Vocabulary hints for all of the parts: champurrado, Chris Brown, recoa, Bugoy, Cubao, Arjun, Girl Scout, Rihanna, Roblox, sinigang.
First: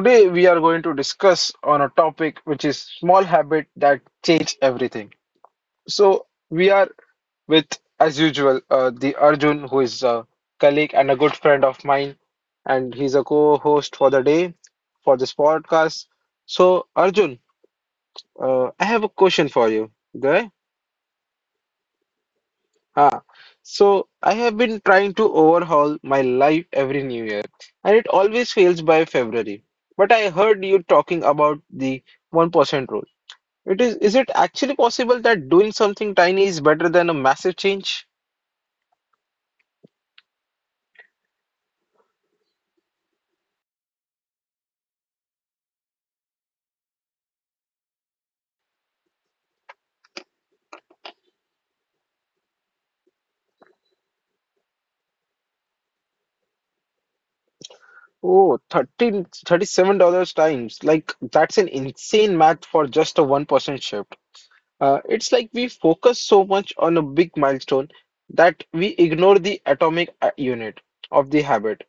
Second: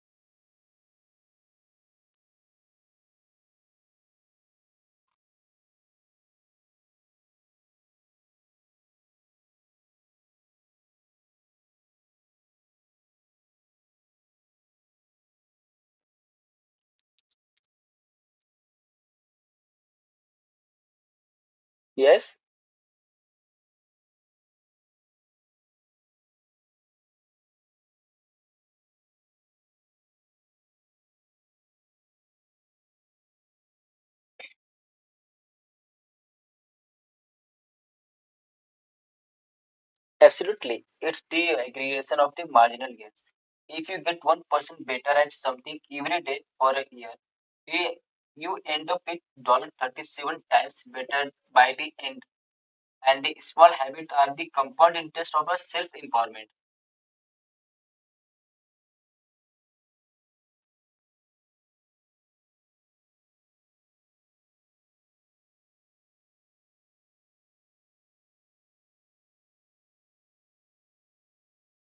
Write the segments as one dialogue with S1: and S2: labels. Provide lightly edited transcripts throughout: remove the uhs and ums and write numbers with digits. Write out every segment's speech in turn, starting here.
S1: today we are going to discuss on a topic which is small habit that change everything. So, we are with, as usual, the Arjun, who is a colleague and a good friend of mine, and he's a co-host for the day for this podcast. So, Arjun, I have a question for you. Go.
S2: Yes,
S1: Ah, so I have been trying to overhaul my life every new year, and it always fails by February. But I heard you talking about the 1% rule. Is it actually possible that doing something tiny is better than a massive change?
S2: absolutely. It's the aggregation of the marginal gains. If you get 1% better at something every day for a year, you, you end up with 37 times better by the end. And the small habits are the compound interest of our self-empowerment.
S1: Oh, 13, $37 times. Like, that's an insane math for just a 1% shift. It's like we focus so much on a big milestone that we ignore the atomic unit of the habit,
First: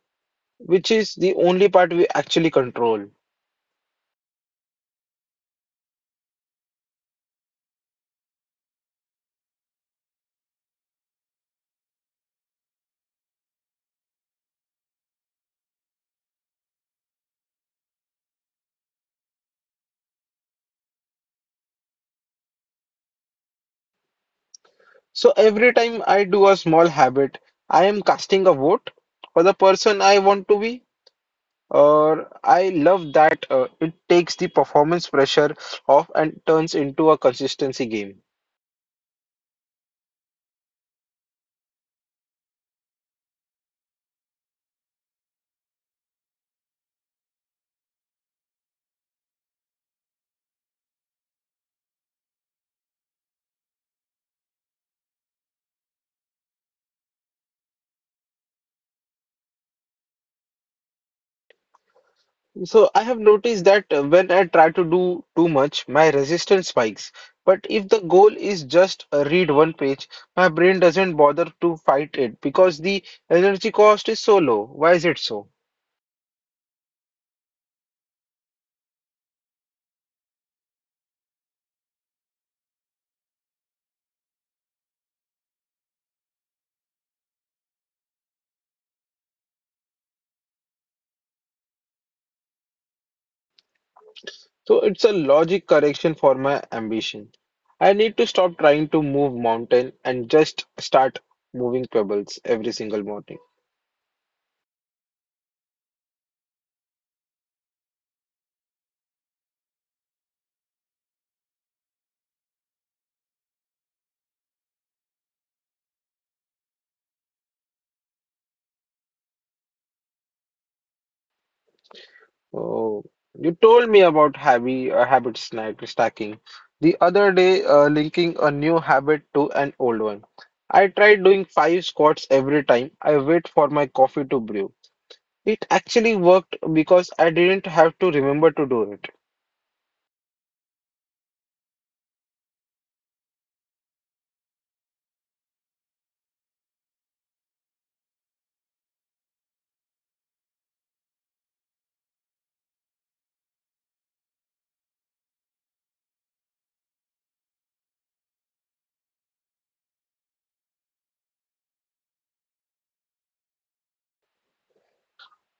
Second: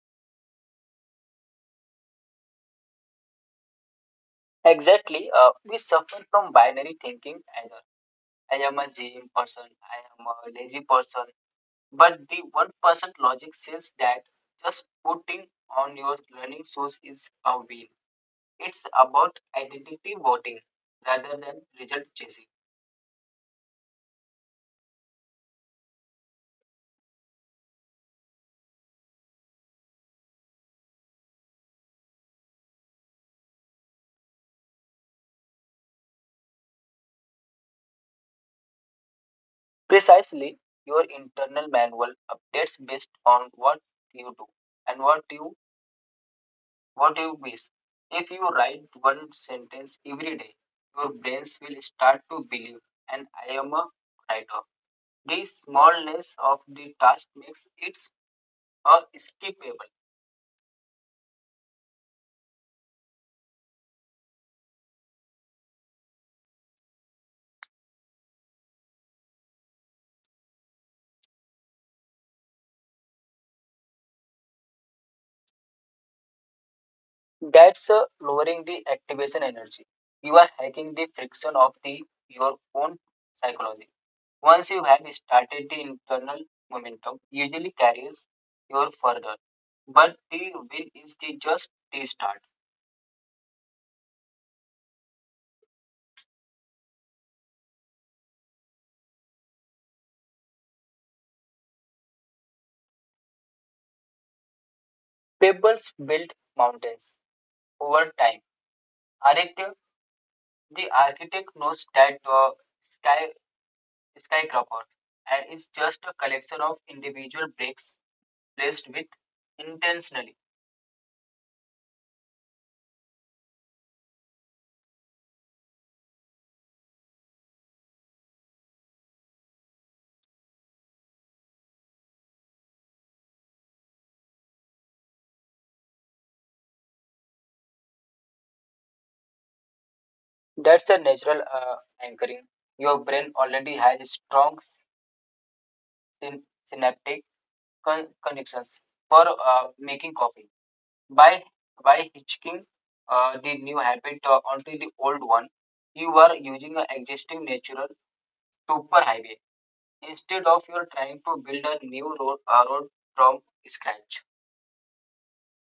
S1: which is the only part we actually control.
S2: Exactly. We suffer from binary thinking either. I am a gym person, I am a lazy person. But the 1% logic says that just putting on your learning shoes is a win. It's about identity voting rather than result chasing.
S1: So every time I do a small habit, I am casting a vote for the person I want to be, or I love that it takes the performance pressure off and turns into a consistency game.
S2: Precisely, your internal manual updates based on what you do and what you miss. If you write one sentence every day, your brains will start to believe, and I am a writer. The smallness of the task makes it skippable.
S1: So I have noticed that when I try to do too much, my resistance spikes. But if the goal is just read one page, my brain doesn't bother to fight it because the energy cost is so low. Why is it so?
S2: That's lowering the activation energy. You are hacking the friction of the your own psychology. Once you have started the internal momentum, usually carries you further. But the will is the just the start.
S1: So it's a logic correction for my ambition. I need to stop trying to move mountain and just start moving pebbles every single morning.
S2: Pebbles build mountains over time. Aditya, the architect knows that sky skyscraper and is just a collection of individual bricks placed with intentionally.
S1: Oh, you told me about habit snack stacking the other day, linking a new habit to an old one. I tried doing 5 squats every time I wait for my coffee to brew. It actually worked because I didn't have to remember to do it.
S2: That's a natural anchoring. Your brain already has strong synaptic connections for making coffee. By by hitching the new habit onto the old one, you are using an existing natural superhighway instead of you're trying to build a new road, road from scratch.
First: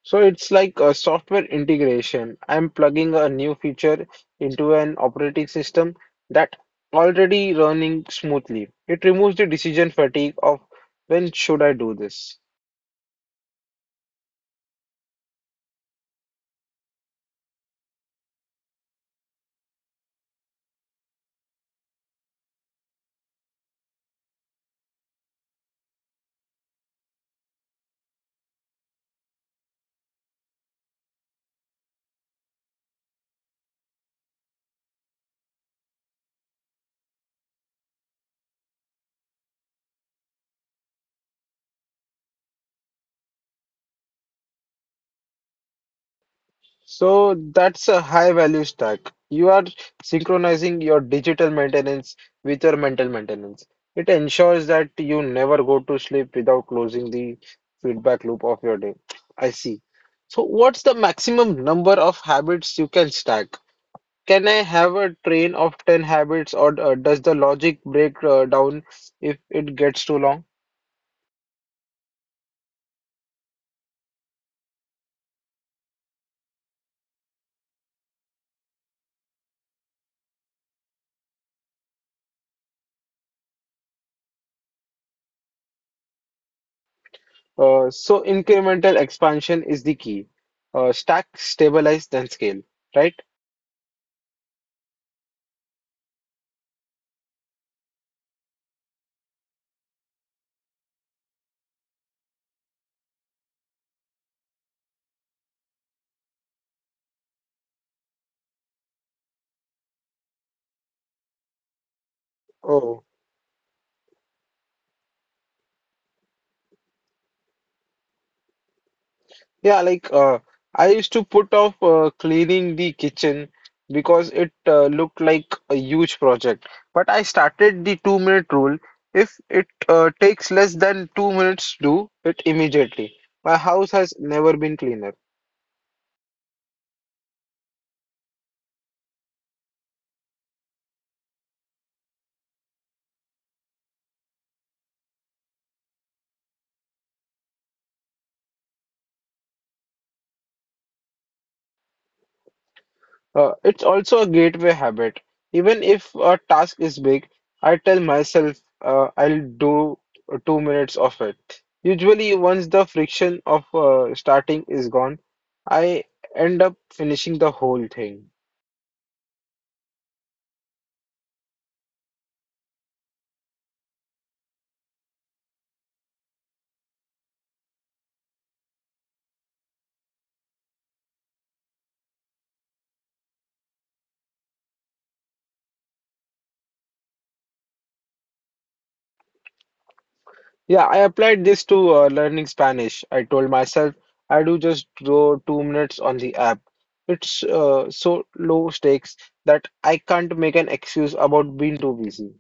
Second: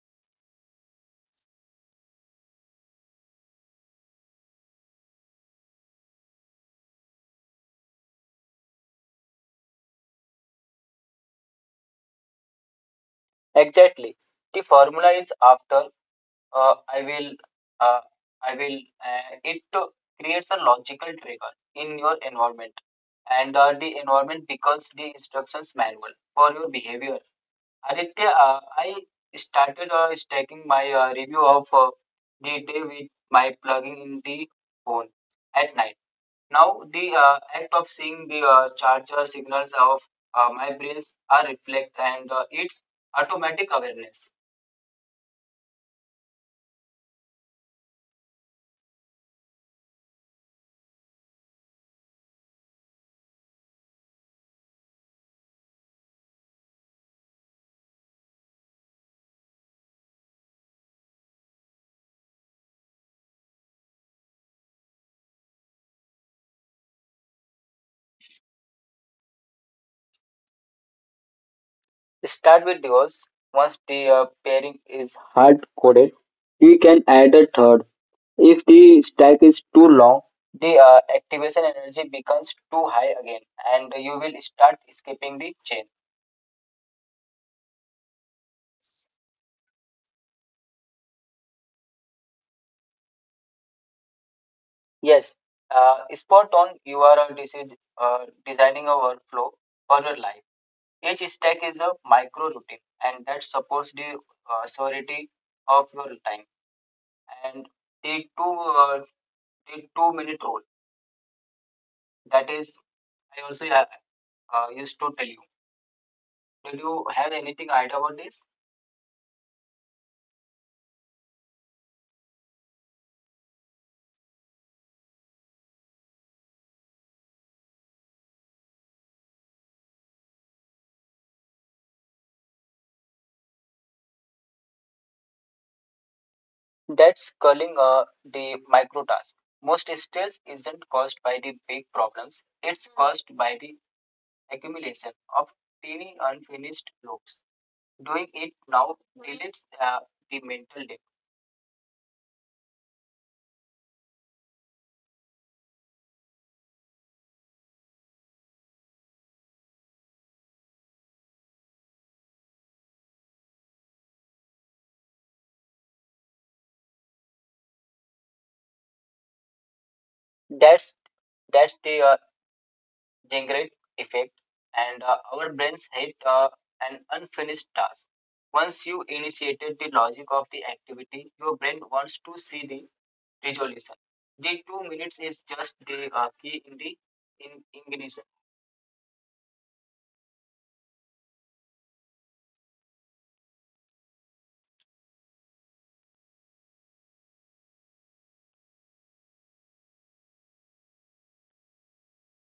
S1: So it's like a software integration. I'm plugging a new feature into an operating system that already running smoothly. It removes the decision fatigue of when should I do this.
S2: Exactly. The formula is after I will, uh, I will. It to creates a logical trigger in your environment, and the environment becomes the instructions manual for your behavior. Aditya, I started stacking my review of the day with my plugging in the phone at night. Now, the act of seeing the charger signals of my brains are reflect and its automatic awareness.
S1: So that's a high value stack. You are synchronizing your digital maintenance with your mental maintenance. It ensures that you never go to sleep without closing the feedback loop of your day. I see. So what's the maximum number of habits you can stack? Can I have a train of 10 habits, or does the logic break down if it gets too long?
S2: Start with duos. Once the pairing is hard coded, we can add a third. If the stack is too long, the activation energy becomes too high again and you will start skipping the chain.
S1: So, incremental expansion is the key. Stack, stabilize, then scale, right?
S2: Yes, spot on. You are this is designing a workflow for your life. Each stack is a micro routine and that supports the surety of your time. And the 2 minute rule that is
S1: Oh,
S2: I also used to tell you. Did you have anything idea about this?
S1: yeah, like I used to put off cleaning the kitchen because it looked like a huge project. But I started the 2 minute rule. If it takes less than 2 minutes, do it immediately. My house has never been cleaner.
S2: That's calling the micro task. Most stress isn't caused by the big problems, it's caused by the accumulation of tiny unfinished loops. Doing it now deletes the mental debt.
S1: It's also a gateway habit. Even if a task is big, I tell myself I'll do 2 minutes of it. Usually, once the friction of starting is gone, I end up finishing the whole thing.
S2: That's that's the Jengrid effect, and our brains hate an unfinished task. Once you initiated the logic of the activity, your brain wants to see the resolution. The 2 minutes is just the key in the in ignition.
S1: Yeah, I applied this to learning Spanish. I told myself I do just draw 2 minutes on the app. It's so low stakes that I can't make an excuse about being too busy.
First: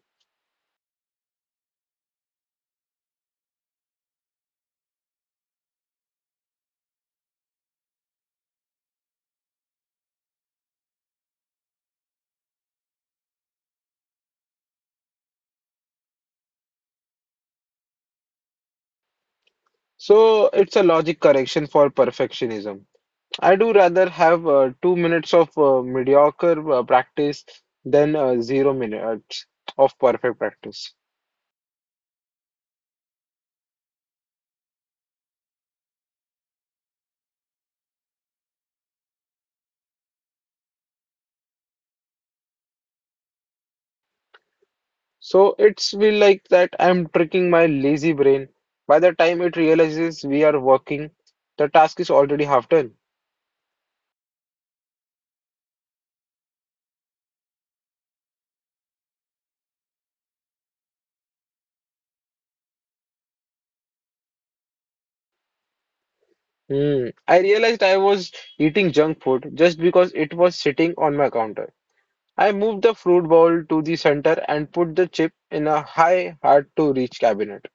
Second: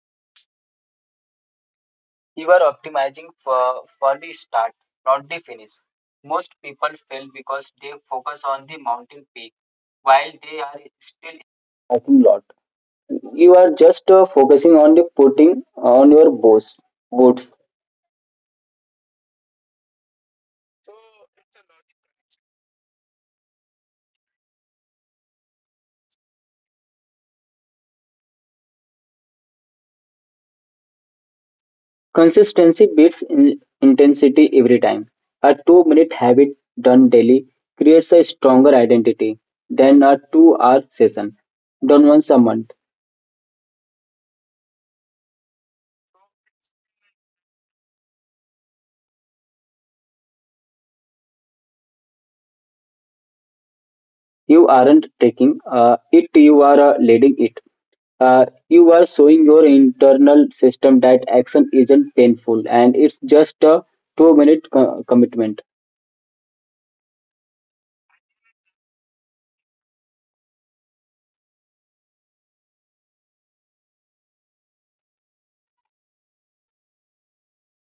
S2: You are optimizing for the start, not the finish. Most people fail because they focus on the mountain peak while they are still in the parking lot. You are just focusing on the putting on your boots.
S1: So it's a logic correction for perfectionism. I do rather have 2 minutes of mediocre practice than 0 minutes of perfect practice.
S2: Consistency beats intensity every time. A 2 minute habit done daily creates a stronger identity than a 2 hour session done once a month.
S1: So it's feel like that I'm tricking my lazy brain. By the time it realizes we are working, the task is already half done.
S2: You aren't taking you are leading it. You are showing your internal system that action isn't painful and it's just a 2 minute commitment.
S1: Hmm. I realized I was eating junk food just because it was sitting on my counter. I moved the fruit bowl to the center and put the chip in a high hard to reach cabinet.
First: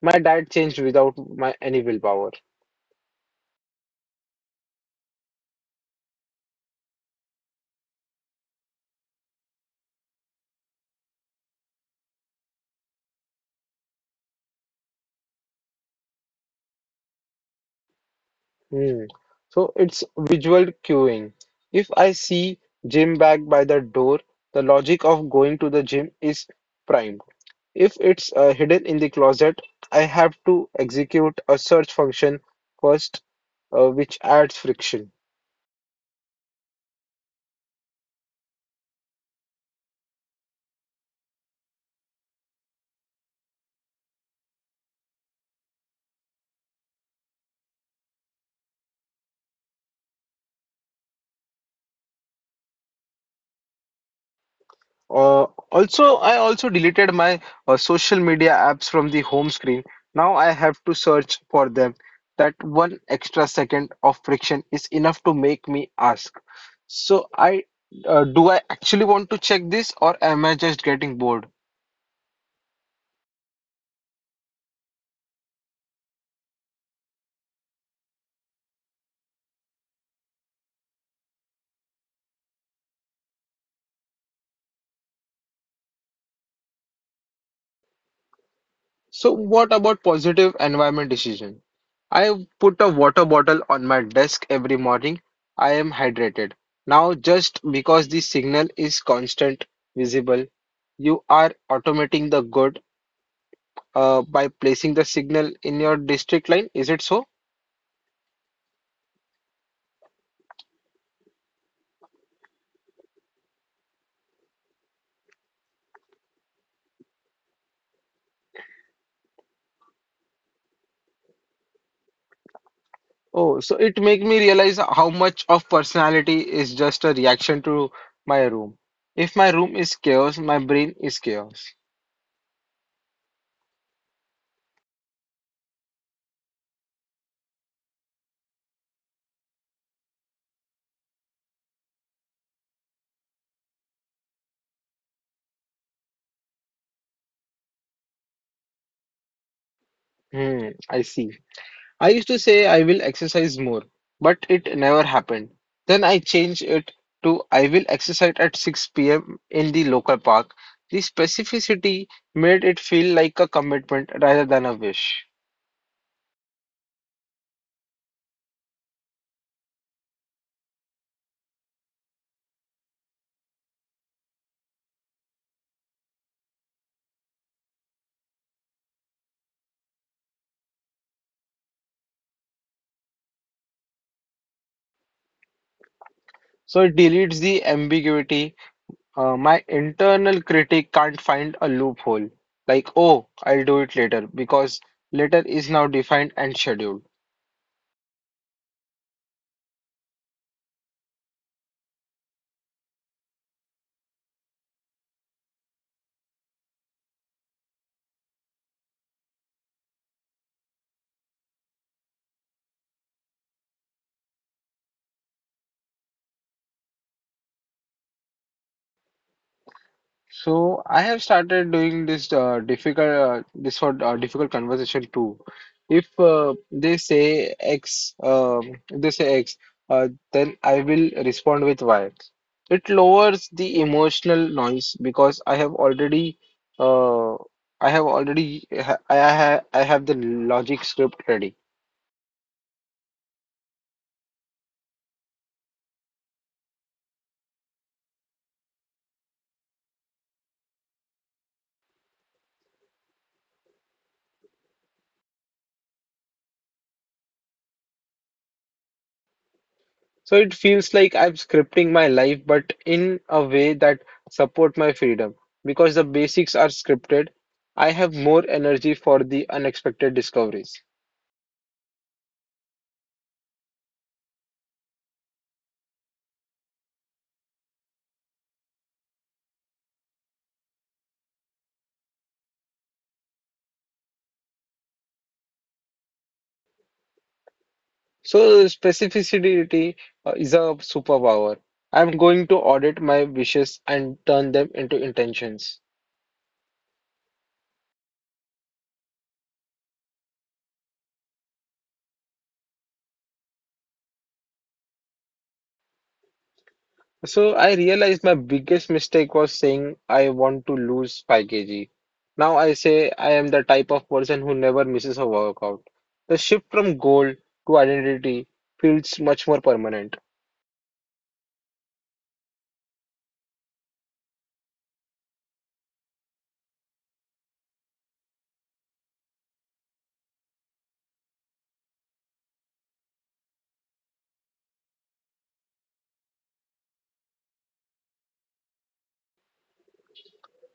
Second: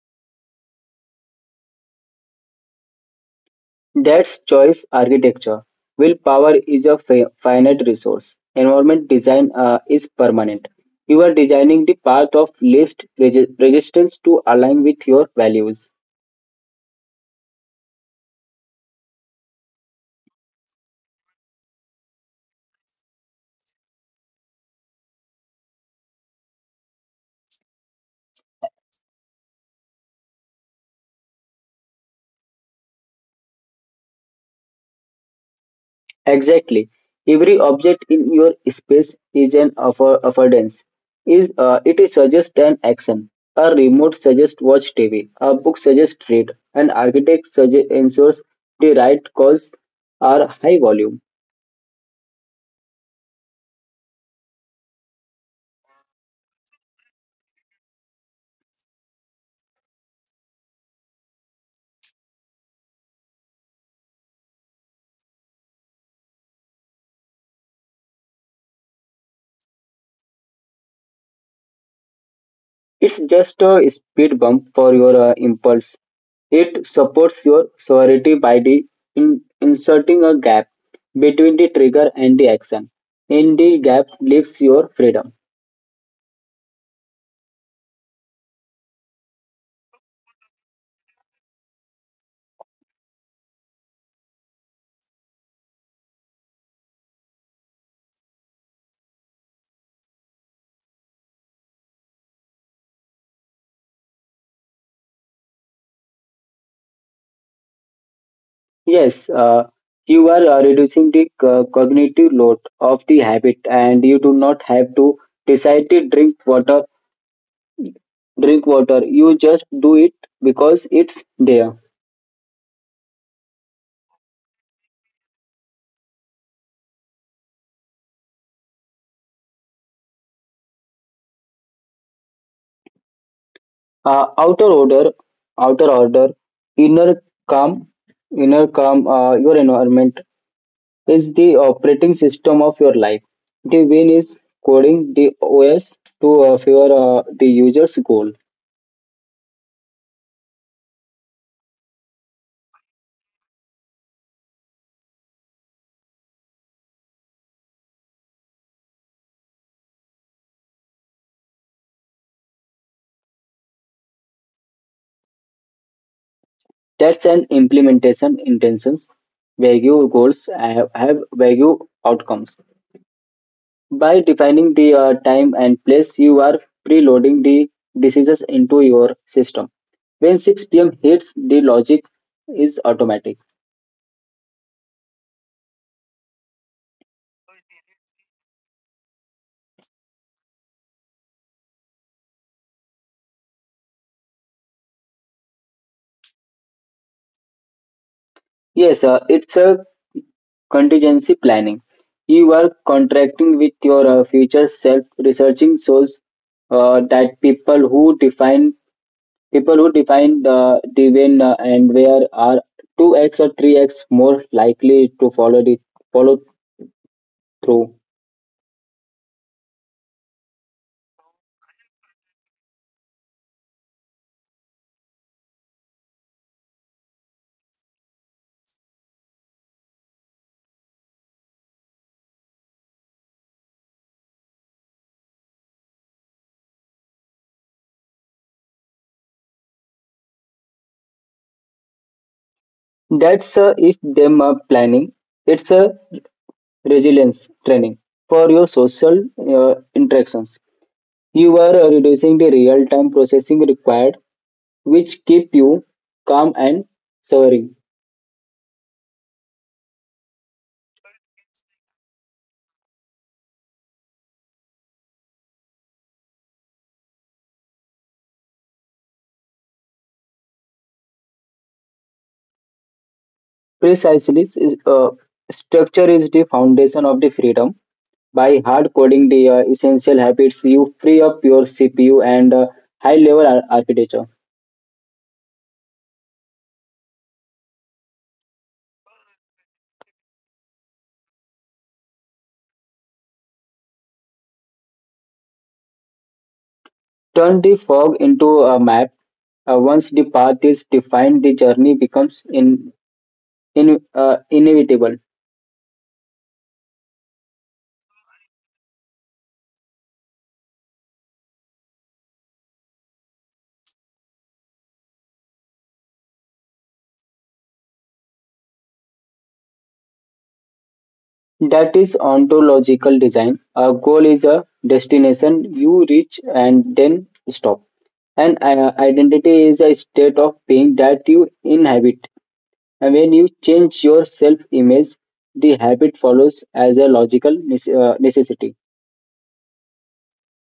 S1: My diet changed without my any willpower.
S2: That's choice architecture. Willpower is a finite resource. Environment design is permanent. You are designing the path of least resistance to align with your values.
S1: Hmm. So it's visual cueing. If I see gym bag by the door, the logic of going to the gym is primed. If it's hidden in the closet, I have to execute a search function first, which adds friction.
S2: Exactly. Every object in your space is an affordance. Is it suggests an action. A remote suggests watch TV. A book suggests read. An architect suggests ensures the right cause are high volume.
S1: Uh, also, I also deleted my social media apps from the home screen. Now I have to search for them. That one extra second of friction is enough to make me ask. So I do I actually want to check this, or am I just getting bored?
S2: It's just a speed bump for your impulse. It supports your sobriety by the inserting a gap between the trigger and the action. In the gap leaves your freedom.
S1: So what about positive environment decision? I put a water bottle on my desk every morning. I am hydrated. Now, just because the signal is constant, visible, you are automating the good by placing the signal in your district line. Is it so?
S2: Yes, you are reducing the cognitive load of the habit, and you do not have to decide to drink water. Drink water. You just do it because it's there.
S1: Oh, so it make me realize how much of personality is just a reaction to my room. If my room is chaos, my brain is chaos.
S2: Uh, outer order, outer order, inner calm, inner calm. Your environment is the operating system of your life. The win is coding the OS to favor the user's goal.
S1: Hmm, I see. I used to say I will exercise more, but it never happened. Then I changed it to I will exercise at 6 p.m. in the local park. The specificity made it feel like a commitment rather than a wish.
S2: That's an implementation intentions. Vague goals have vague outcomes. By defining the time and place, you are preloading the decisions into your system. When 6 p.m. hits, the logic is automatic.
S1: So it deletes the ambiguity. My internal critic can't find a loophole. Like, oh, I'll do it later because later is now defined and scheduled.
S2: Yes, sir. It's a contingency planning. You are contracting with your future self. Researching shows that people who define the divine and where are two x or three x more likely to follow through.
S1: So I have started doing this for difficult conversation too. If uh, they say X, um, if they say X, then I will respond with Y. It lowers the emotional noise because uh, I have I have the logic script ready.
S2: That's if them are planning. It's a resilience training for your social interactions. You are reducing the real time processing required which keep you calm and soaring.
S1: So it feels like I'm scripting my life, but in a way that support my freedom. Because the basics are scripted, I have more energy for the unexpected discoveries.
S2: Precisely, structure is the foundation of the freedom. By hard coding the essential habits, you free up your CPU and high level architecture.
S1: So specificity is a superpower. I'm going to audit my wishes and turn them into intentions.
S2: Turn the fog into a map. Once the path is defined, the journey becomes inevitable.
S1: So I realized my biggest mistake was saying I want to lose 5 kg. Now I say I am the type of person who never misses a workout. The shift from goal to identity feels much more permanent.
S2: That is ontological design. A goal is a destination you reach and then stop. An identity is a state of being that you inhabit. And when you change your self image, the habit follows as a logical necessity.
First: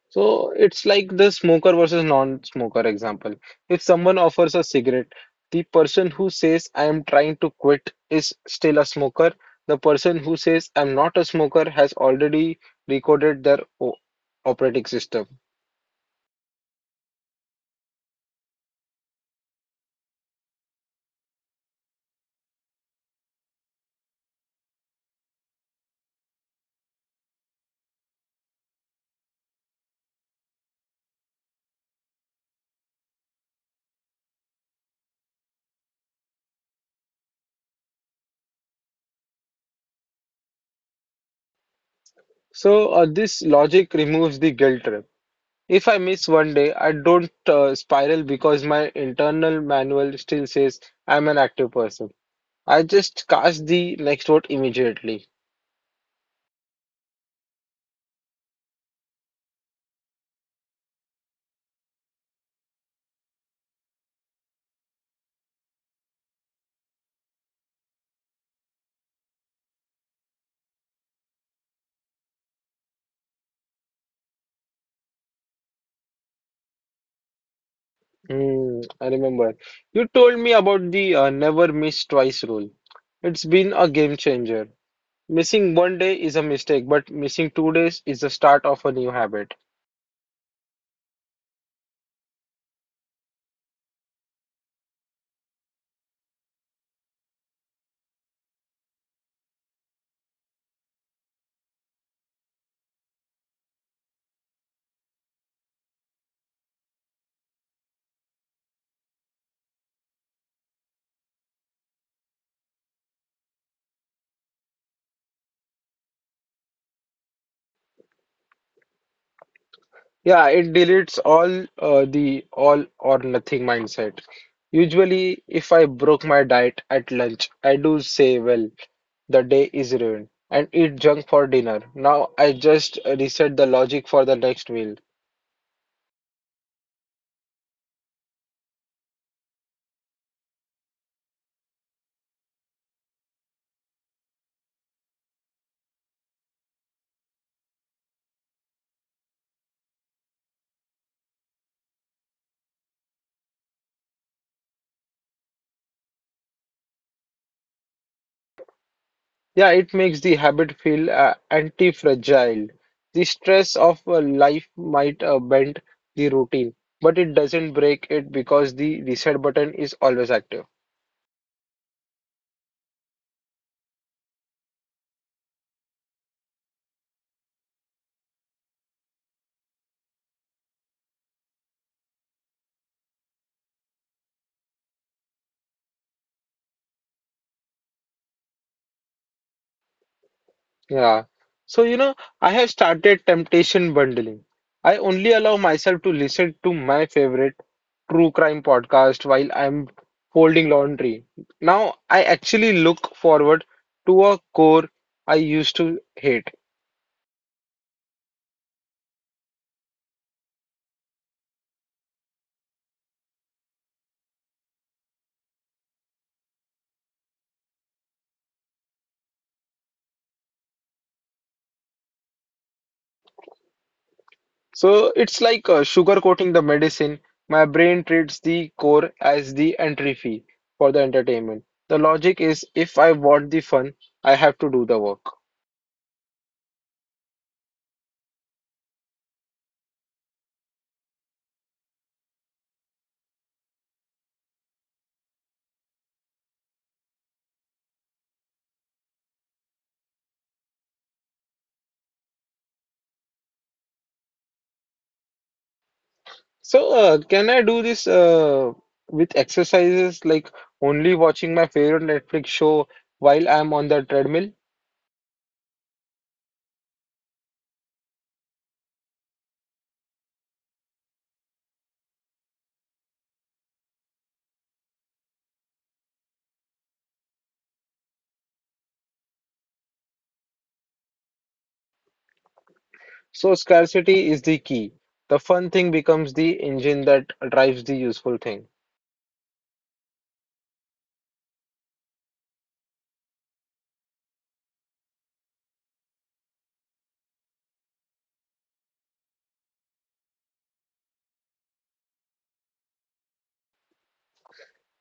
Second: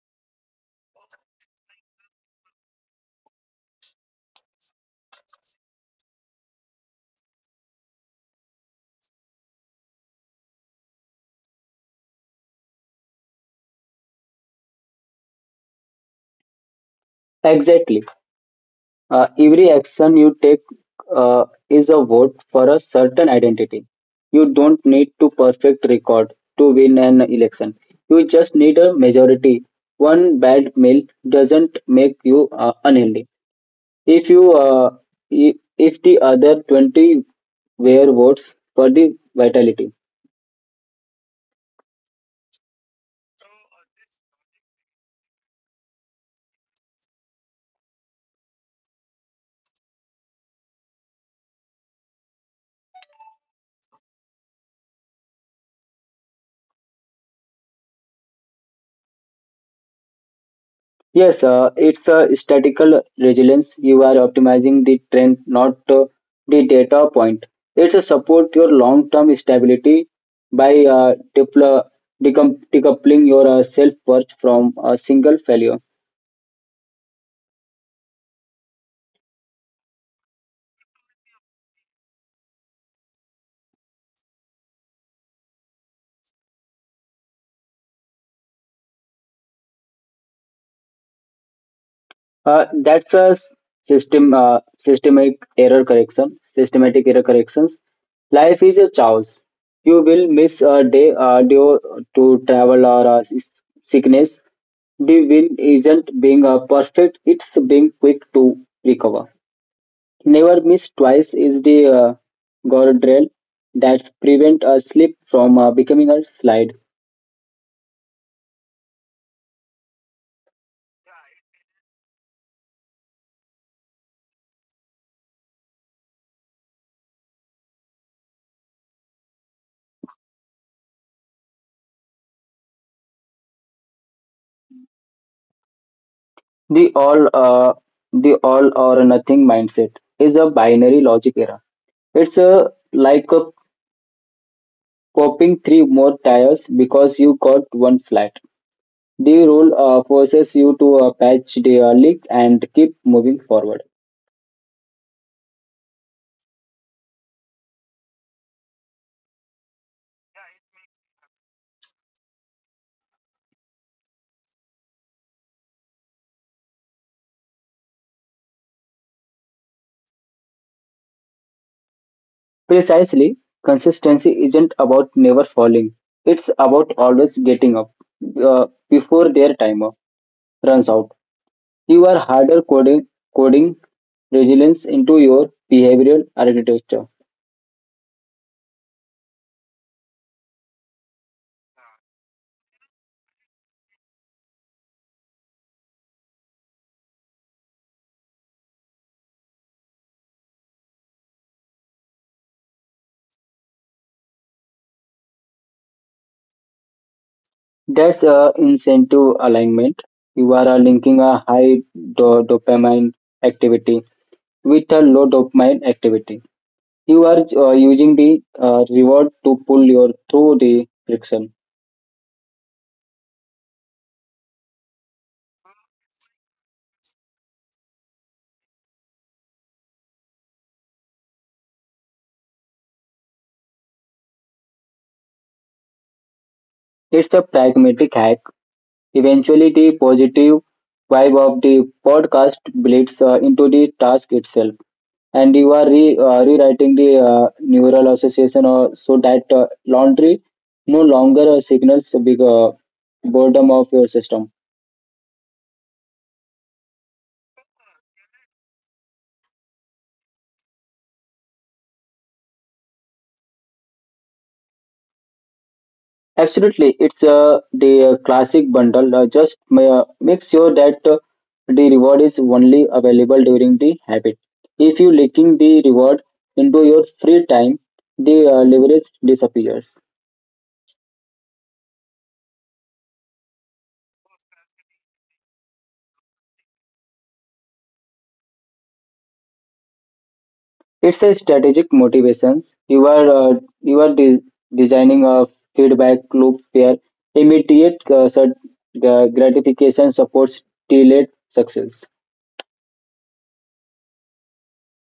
S1: So it's like the smoker versus non-smoker example. If someone offers a cigarette, the person who says I am trying to quit is still a smoker. The person who says I'm not a smoker has already recorded their operating system.
S2: Exactly. Every action you take is a vote for a certain identity. You don't need to perfect record to win an election. You just need a majority. One bad meal doesn't make you unhealthy. If you i- if the other 20 were votes for the vitality.
S1: So, this logic removes the guilt trip. If I miss one day, I don't spiral because my internal manual still says I'm an active person. I just cast the next vote immediately.
S2: Yes, it's a statistical resilience. You are optimizing the trend, not the data point. It's a support your long-term stability by decoupling your self-worth from a single failure.
S1: Hmm, I remember. You told me about the never miss twice rule. It's been a game changer. Missing one day is a mistake, but missing two days is the start of a new habit.
S2: That's a s- system systemic error correction. Systematic error corrections. Life is a chaos. You will miss a day due to travel or sickness. The win isn't being perfect; it's being quick to recover. Never miss twice is the guardrail that prevent a slip from becoming a slide.
S1: Yeah, it deletes all the all or nothing mindset. Usually, if I broke my diet at lunch, I do say, well, the day is ruined and eat junk for dinner. Now I just reset the logic for the next meal.
S2: The all uh, the all or nothing mindset is a binary logic error. It's a like a popping three more tires because you got one flat. The rule forces you to patch the leak and keep moving forward.
S1: Yeah, it makes the habit feel anti-fragile. The stress of life might bend the routine, but it doesn't break it because the reset button is always active.
S2: Precisely, consistency isn't about never falling. It's about always getting up before their timer runs out. You are harder coding coding resilience into your behavioral architecture.
S1: Yeah. So, you know, I have started temptation bundling. I only allow myself to listen to my favorite true crime podcast while I'm folding laundry. Now I actually look forward to a core I used to hate.
S2: That's incentive alignment. You are linking a high dopamine activity with a lot of mind activity. You are using the reward to pull you through the friction.
S1: So it's like sugar coating the medicine. My brain treats the core as the entry fee for the entertainment. The logic is if I want the fun, I have to do the work.
S2: It's a pragmatic hack. Eventually, the positive vibe of the podcast bleeds into the task itself, and you are rewriting the neural association so that laundry no longer signals big boredom of your system.
S1: So, can I do this with exercises like only watching my favorite Netflix show while I'm on the treadmill?
S2: Absolutely, it's the classic bundle. Just make sure that the reward is only available during the habit. If you linking the reward into your free time, the leverage disappears.
S1: So, scarcity is the key. The fun thing becomes the engine that drives the useful thing.
S2: It's a strategic motivation. You are designing a feedback loop where immediate gratification supports delayed success.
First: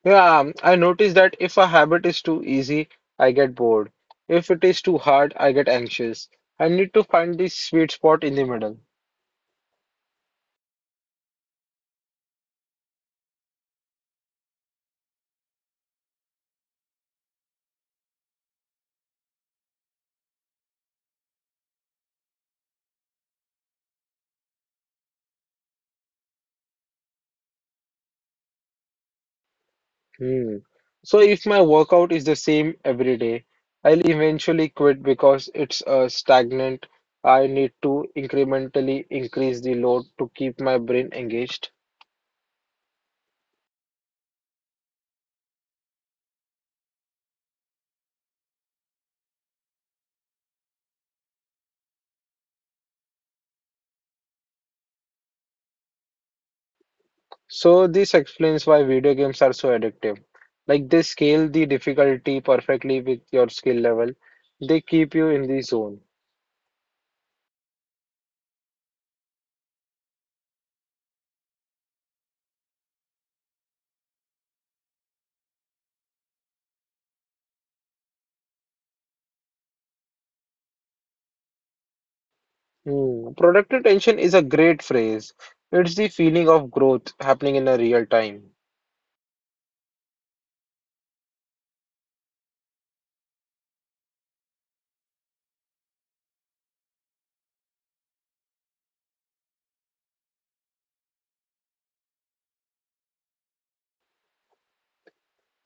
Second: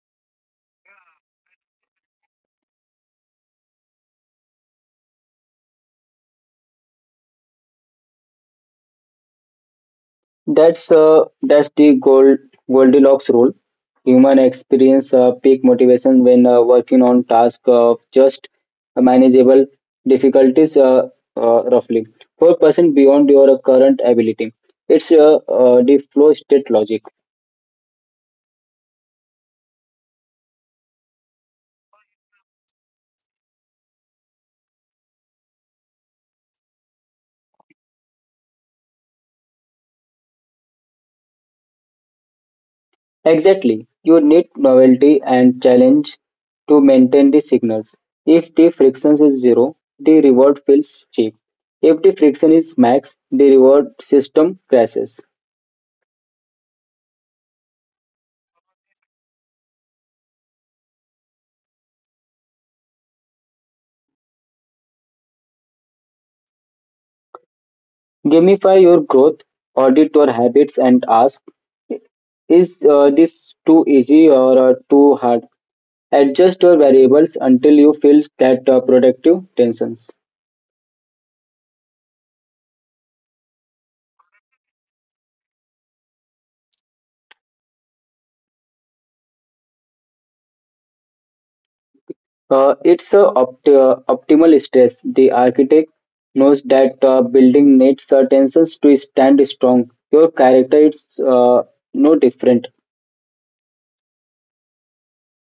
S1: Yeah, I notice that if a habit is too easy, I get bored. If it is too hard, I get anxious. I need to find the sweet spot in the middle.
S2: That's the Goldilocks rule. Human experience peak motivation when working on task of just manageable difficulties, roughly 4% beyond your current ability. It's the flow state logic.
S1: Hmm. So if my workout is the same every day, I'll eventually quit because it's stagnant. I need to incrementally increase the load to keep my brain engaged.
S2: Exactly, you need novelty and challenge to maintain the signals. If the friction is zero, the reward feels cheap. If the friction is max, the reward system crashes.
S1: So this explains why video games are so addictive. Like they scale the difficulty perfectly with your skill level. They keep you in the zone.
S2: Gamify your growth, audit your habits, and ask, is this too easy or too hard? Adjust your variables until you feel that productive tensions.
S1: Hmm. Productive tension is a great phrase. It's the feeling of growth happening in a real time.
S2: It's optimal stress. The architect knows that building needs tensions to stand strong. Your character is no different.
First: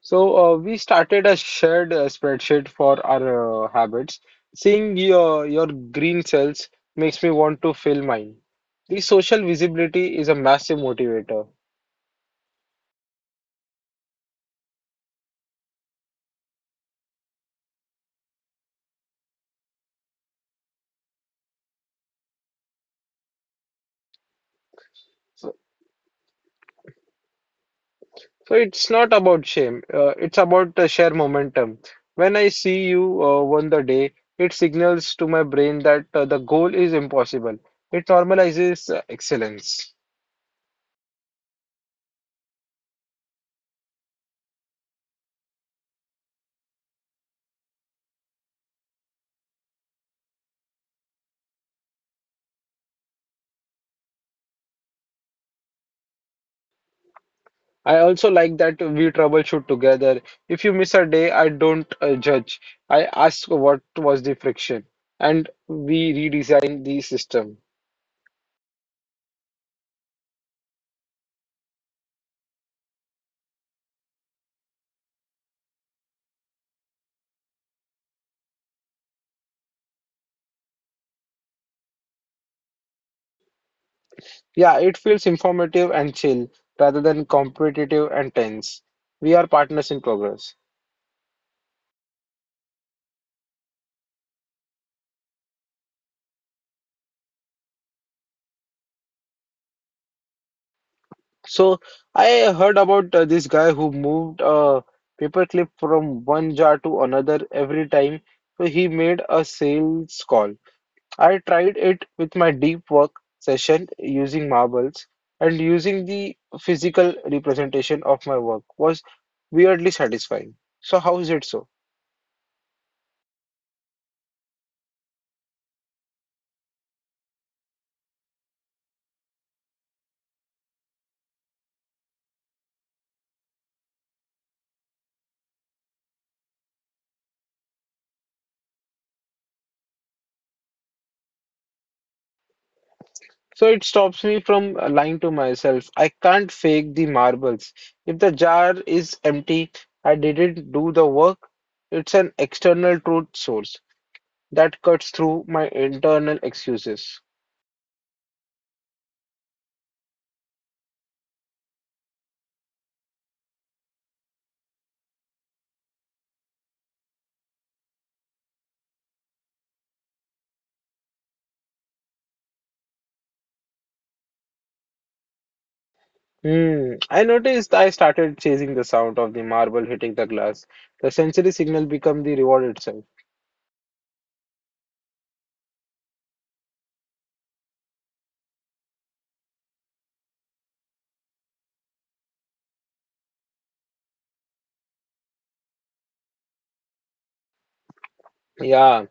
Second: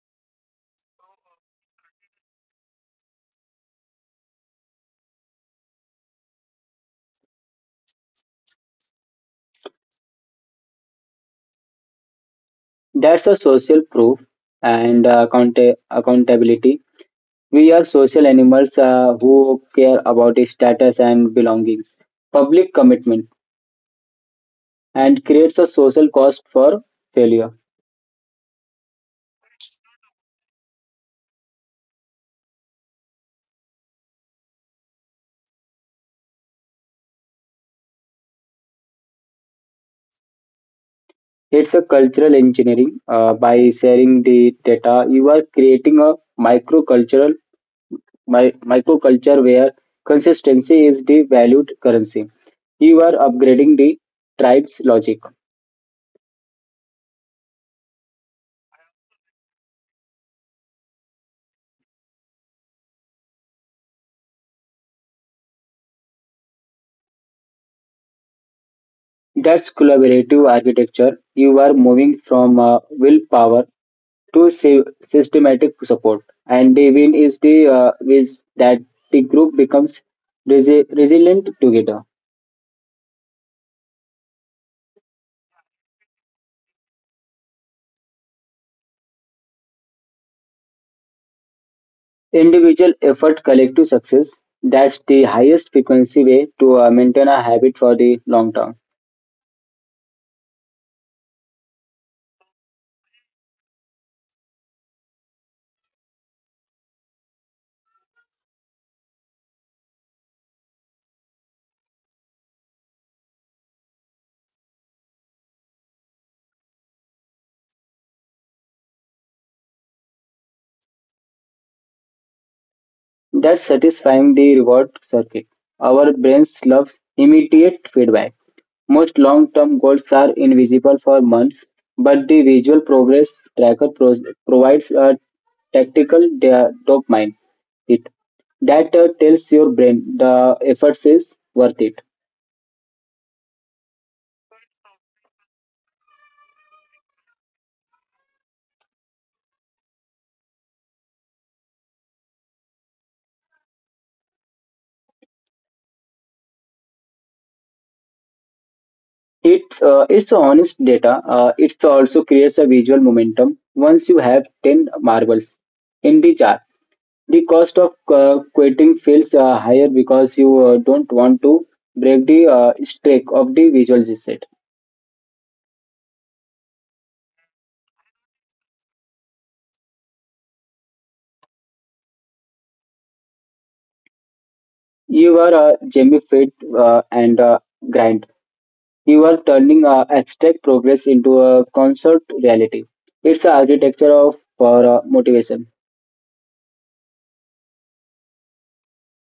S1: So we started a shared spreadsheet for our habits. Seeing your green cells makes me want to fill mine. The social visibility is a massive motivator.
S2: That's a social proof and accountability. We are social animals who care about status and belongings. Public commitment and creates a
S1: So,
S2: social cost for failure.
S1: so it's not about shame. It's about share momentum. When I see you won the day, it signals to my brain that the goal is impossible. It normalizes excellence.
S2: It's a cultural engineering. By sharing the data, you are creating a microculture where consistency is the valued currency. You are upgrading the tribe's logic.
S1: I also like that we troubleshoot together. If you miss a day, I don't judge. I ask what was the friction, and we redesign the system.
S2: That's collaborative architecture. You are moving from willpower to systematic support. And the win is the is that the group becomes resilient together.
S1: Yeah, it feels informative and chill rather than competitive and tense. We are partners in progress.
S2: Individual effort, collective success. That's the highest frequency way to maintain a habit for the long term.
S1: So I heard about this guy who moved a paperclip from one jar to another every time he made a sales call. I tried it with my deep work session using marbles, and using the physical representation of my work was weirdly satisfying. So how is it so?
S2: That's satisfying the reward circuit. Our brains loves immediate feedback. Most long-term goals are invisible for months, but the visual progress tracker provides a tactical dopamine hit. That tells your brain the effort is worth it.
S1: So it stops me from lying to myself. I can't fake the marbles. If the jar is empty, I didn't do the work. It's an external truth source that cuts through my internal excuses.
S2: It's honest data. It also creates a visual momentum. Once you have ten marbles in the jar, the cost of quitting feels higher because you don't want to break the streak of the visual reset.
S1: Hmm. I noticed I started chasing the sound of the marble hitting the glass. The sensory signal become the reward itself.
S2: You are gamified and grind. You are turning abstract progress into a concert reality. It's the architecture of for motivation.
S1: Yeah.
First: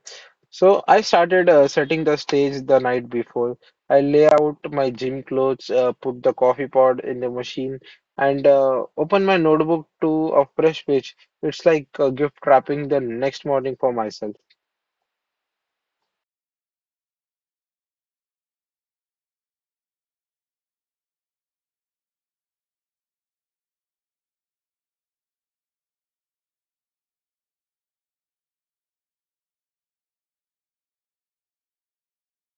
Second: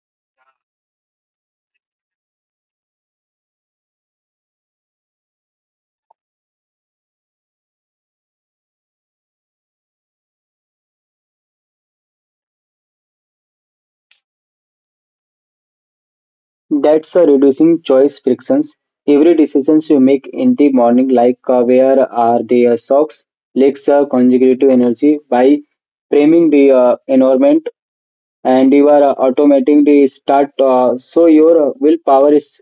S1: So I started setting the stage the night before. I lay out my gym clothes, put the coffee pot in the machine, and open my notebook to a fresh page. It's like gift wrapping the next morning for myself.
S2: That's a reducing choice frictions. Every decisions you make in the morning, like where are the socks, lacks consecutive energy by framing the environment, and you are automating the start. So your willpower is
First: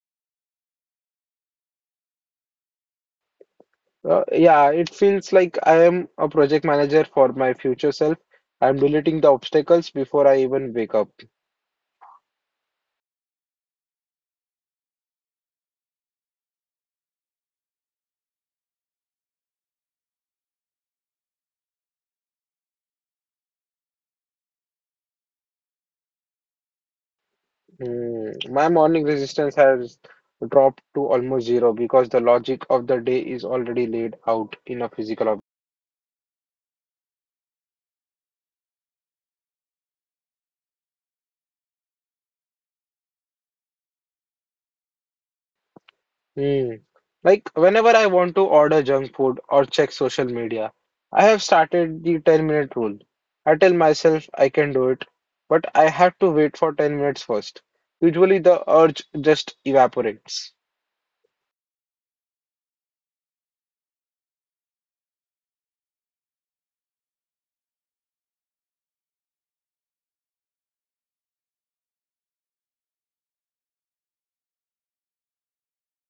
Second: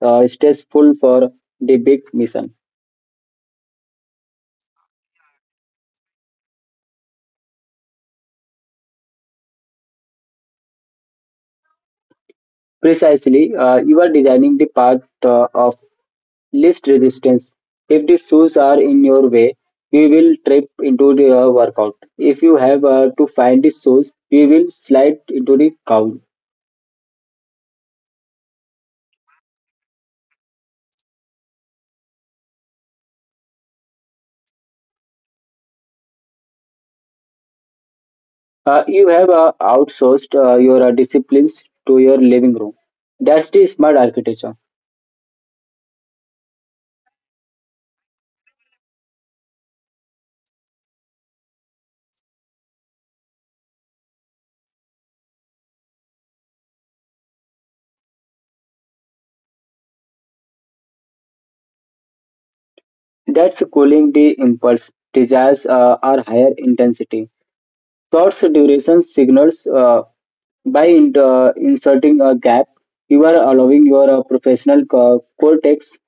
S2: stays full for the big mission.
S1: Yeah, it feels like I am a project manager for my future self. I'm deleting the obstacles before I even wake up.
S2: Precisely, you are designing the path of least resistance. If the shoes are in your way, you will trip into the workout. If you have to find the shoes, you will slide into the crowd.
S1: Mm, my morning resistance has dropped to almost zero because the logic of the day is already laid out in a physical object.
S2: You have outsourced your disciplines to your living room. That's the smart architecture.
S1: Mm. Like whenever I want to order junk food or check social media, I have started the 10-minute rule. I tell myself I can do it, but I have to wait for 10 minutes first. Usually the urge just evaporates.
S2: That's cooling the impulse. Desires are higher intensity. Thoughts duration signals by inserting a gap. You are allowing your professional cortex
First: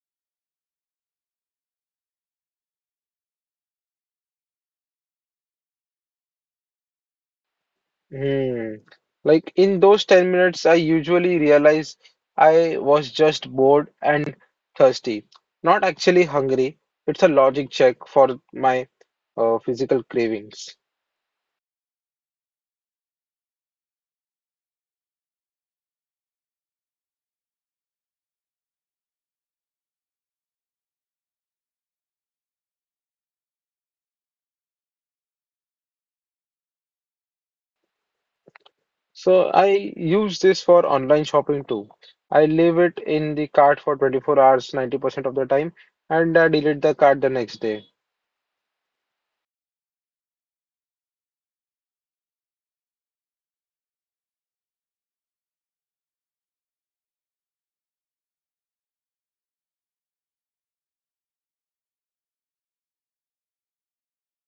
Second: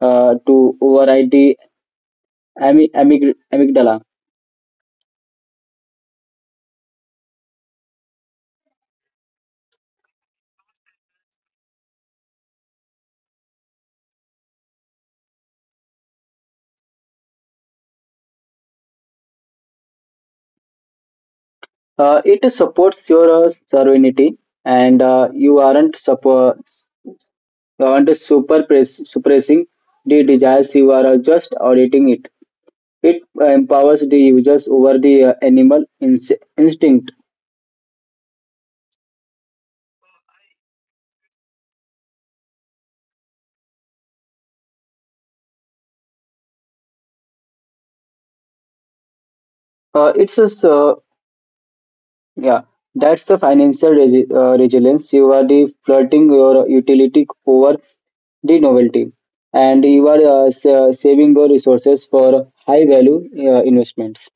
S2: to override the amygdala.
S1: Hmm. Like in those 10 minutes, I usually realize I was just bored and thirsty, not actually hungry. It's a logic check for my physical cravings.
S2: It supports your serenity, and you aren't suppressing the desires. You are just auditing it. It empowers the users over the animal instinct.
S1: So I use this for online shopping too. I leave it in the cart for 24 hours, 90% of the time, and I delete the cart the next day.
S2: Uh, it's a s- uh, so, yeah. That's the financial resilience. You are the flirting your utility over the novelty, and you are saving your resources for high value investments.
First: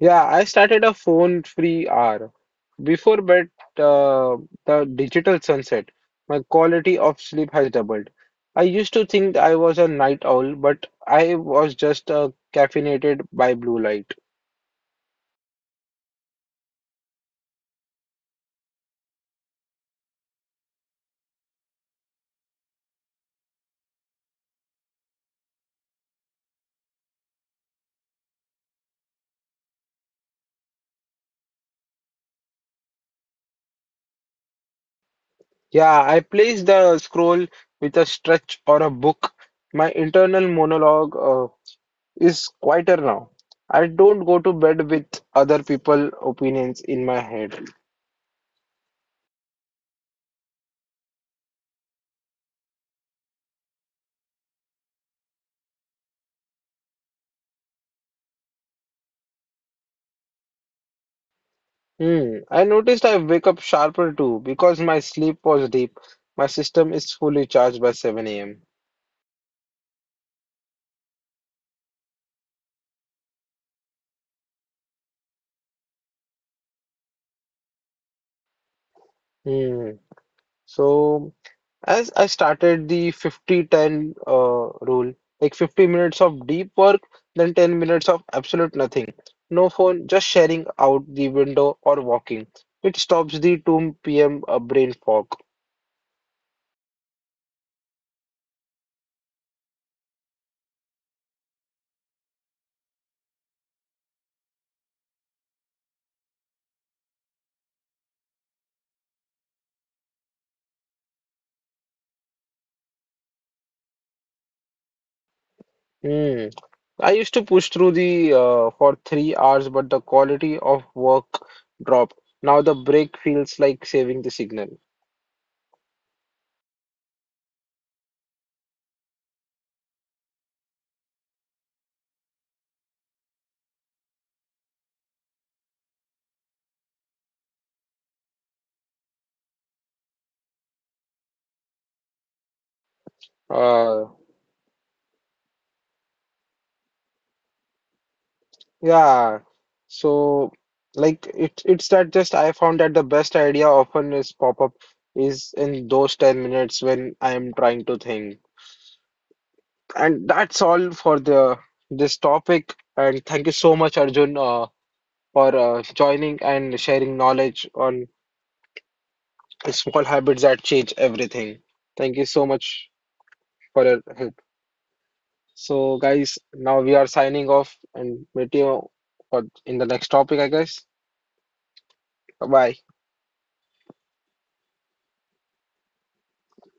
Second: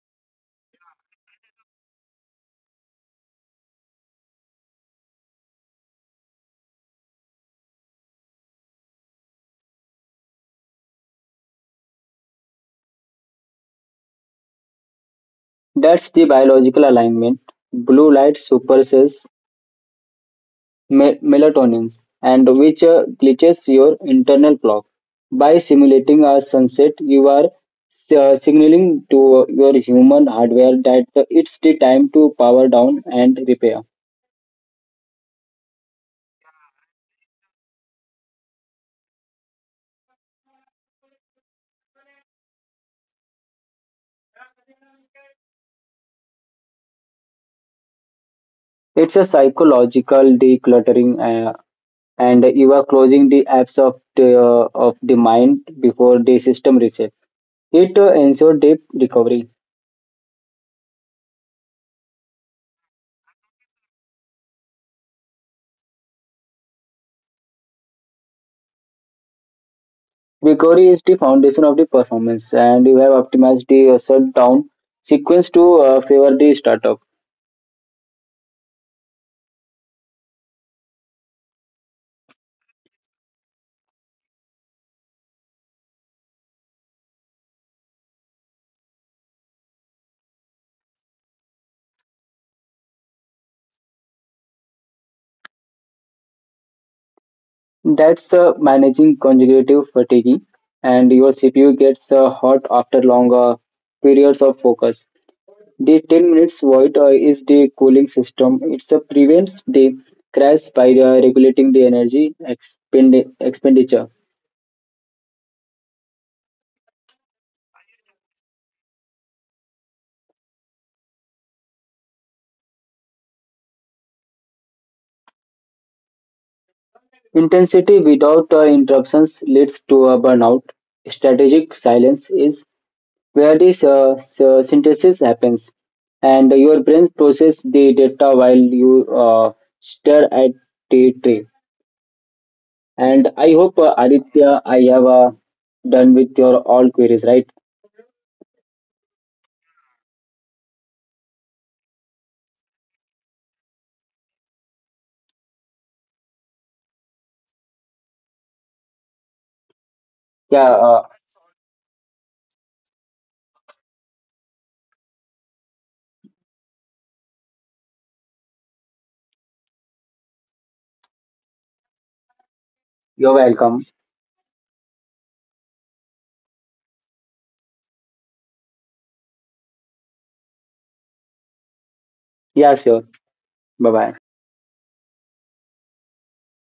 S1: Yeah, I started a phone-free hour before bed, uh, the digital sunset. My quality of sleep has doubled. I used to think I was a night owl, but I was just caffeinated by blue light.
S2: That's the biological alignment. Blue light suppresses melatonin and which glitches your internal clock. By simulating a sunset, you are signaling to your human hardware that it's the time to power down and repair.
S1: Yeah, I place the scroll with a stretch or a book. My internal monologue is quieter now. I don't go to bed with other people's opinions in my head.
S2: It's a psychological decluttering, uh, and you are closing the apps of the mind before the system reset. It ensures deep recovery.
S1: Hmm. I noticed I wake up sharper too because my sleep was deep. My system is fully charged by 7 a.m.
S2: Recovery is the foundation of the performance and you have optimized the shutdown sequence to favor the startup.
S1: Hmm. So as I started the 50-10 rule, like 50 minutes of deep work, then 10 minutes of absolute nothing. No phone, just sharing out the window or walking. It stops the 2 p.m. Brain fog.
S2: That's managing conjugative fatigue and your CPU gets hot after longer periods of focus. The 10 minutes void is the cooling system. It prevents the crash by regulating the energy expenditure.
S1: Hmm. I used to push through the for 3 hours, but the quality of work dropped. Now the break feels like saving the signal.
S2: Intensity without interruptions leads to a burnout. Strategic silence is where this synthesis happens and your brain process the data while you uh, stare at the tree. And I hope
S1: Uh,
S2: Aditya, I have done with your all queries, right?
S1: yeah. So it's that just I found that the best idea often is pop up is in those 10 minutes when I am trying to think. And that's
S2: Yeah
S1: all for the this topic. And thank you so much, Arjun, for joining and sharing knowledge on small habits that change everything. Thank you so much
S2: you're
S1: for
S2: welcome.
S1: your help. So, guys, now we are signing off and meet you for in the next topic, I guess. Bye.
S2: Yeah, sure. Bye bye.